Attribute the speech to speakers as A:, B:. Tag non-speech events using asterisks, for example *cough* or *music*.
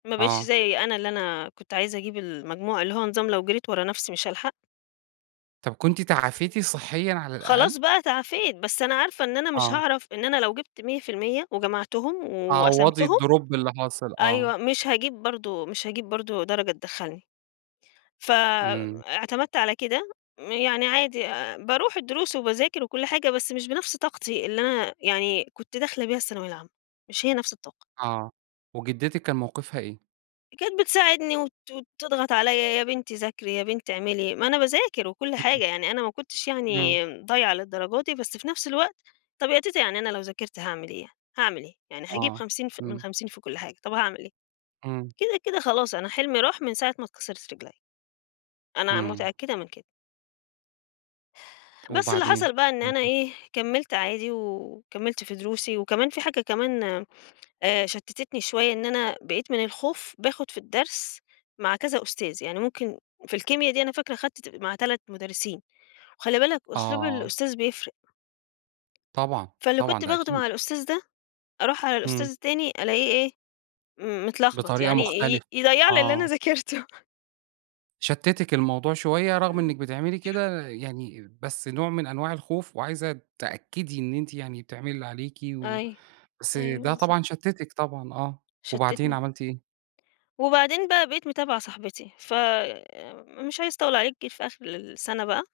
A: ما بقيتش
B: آه.
A: زي أنا اللي أنا كنت عايزة أجيب المجموع، اللي هو نظام لو جريت ورا نفسي مش هالحق.
B: طب كنتِ تعافيتِ صحيًا على
A: خلاص
B: الأقل؟
A: بقى تعافيت، بس أنا عارفة إن أنا مش
B: آه.
A: هاعرف إن أنا لو جِبت 100% وجمعتُهُم
B: تعوضي
A: وقسمتُهُم
B: الDrop اللي حاصل آه.
A: أيوه، مش هاجيب برضه، مش هاجيب برضه درجة تدَخّلني، ف
B: إمم.
A: اعتمدت على كده، يعني عادي آآ باروح الدُّرُوس وباذاكر وكُلّ حاجة، بس مش بنفس طاقتي اللي أنا يعني كنت داخلة بيها الثانوية العامة، مش هي نفس الطاقة.
B: آه، وجدِّتِك كان موقفها إيه؟
A: كانت بتساعدني وت تضغط عليّا، يا بنتي ذاكري، يا بنتي اعملي، ما أنا باذاكر وكُلّ
B: *unintelligible*
A: حاجة، يعني أنا ما كُنتش
B: إمم.
A: يعني ضايعة للدرجة دي، بس في نفس الوقت طب يا تيتة يعني أنا لو ذاكرت هاعمل إيه، يعني هاعمل إيه؟ يعني هاجيب
B: آه،
A: 50 ف من
B: إمم.
A: 50 في كُلّ حاجة، طب هاعمل إيه؟
B: إمم.
A: كده، كده خلاص أنا حلمي راح من ساعة ما اتكسرِت رِجليّا. أنا
B: إمم.
A: متأكدة من كده. بس اللي
B: وبعدين؟
A: حصل بقى إن أنا
B: *unintelligible*
A: إيه كَمَّلت عادي، و وكَمَّلت في دروسي، وكمان في حاجة كمان آآ شتِّتني شوية، إن أنا بقيت من الخوف، باخد في الدَّرس مع كذا أُستاذ، يعني ممكن في الكيميا دي أنا فاكرة خدت مع 3 مُدرِّسين، وخلِّ بالك أسلوب
B: آه.
A: الأُستاذ بيفرق.
B: طبعًا،
A: فاللي
B: طبعًا
A: كنت
B: ده
A: باخده مع
B: أكيد.
A: الأُستاذ ده، أروح على الأُستاذ
B: إمم.
A: التاني ألاقيه إيه م متلخبط،
B: بطريقة
A: يعني ي
B: مختلفة،
A: يضيَّع لي اللي أنا
B: آه.
A: ذاكرتُه.
B: شتِّتِك الموضوع شوية، رغم إنِك بتعملي
A: *unintelligible*
B: كده يعني بس نوع من أنواع الخوف، وعايزة تأكدي إن أنتِ يعني بتعملي اللي عليكِ، و
A: أيوه،
B: بس
A: أيوه
B: ده
A: بالضبط.
B: طبعًا شتِّتِك طبعًا آه، وبعدين
A: شتتني.
B: عملتِ إيه؟
A: وبعدين بقى بقيت متابعة صاحبتي، ف آآ مش عايزة أطوِّل عليك جيت في آخر السنة بقى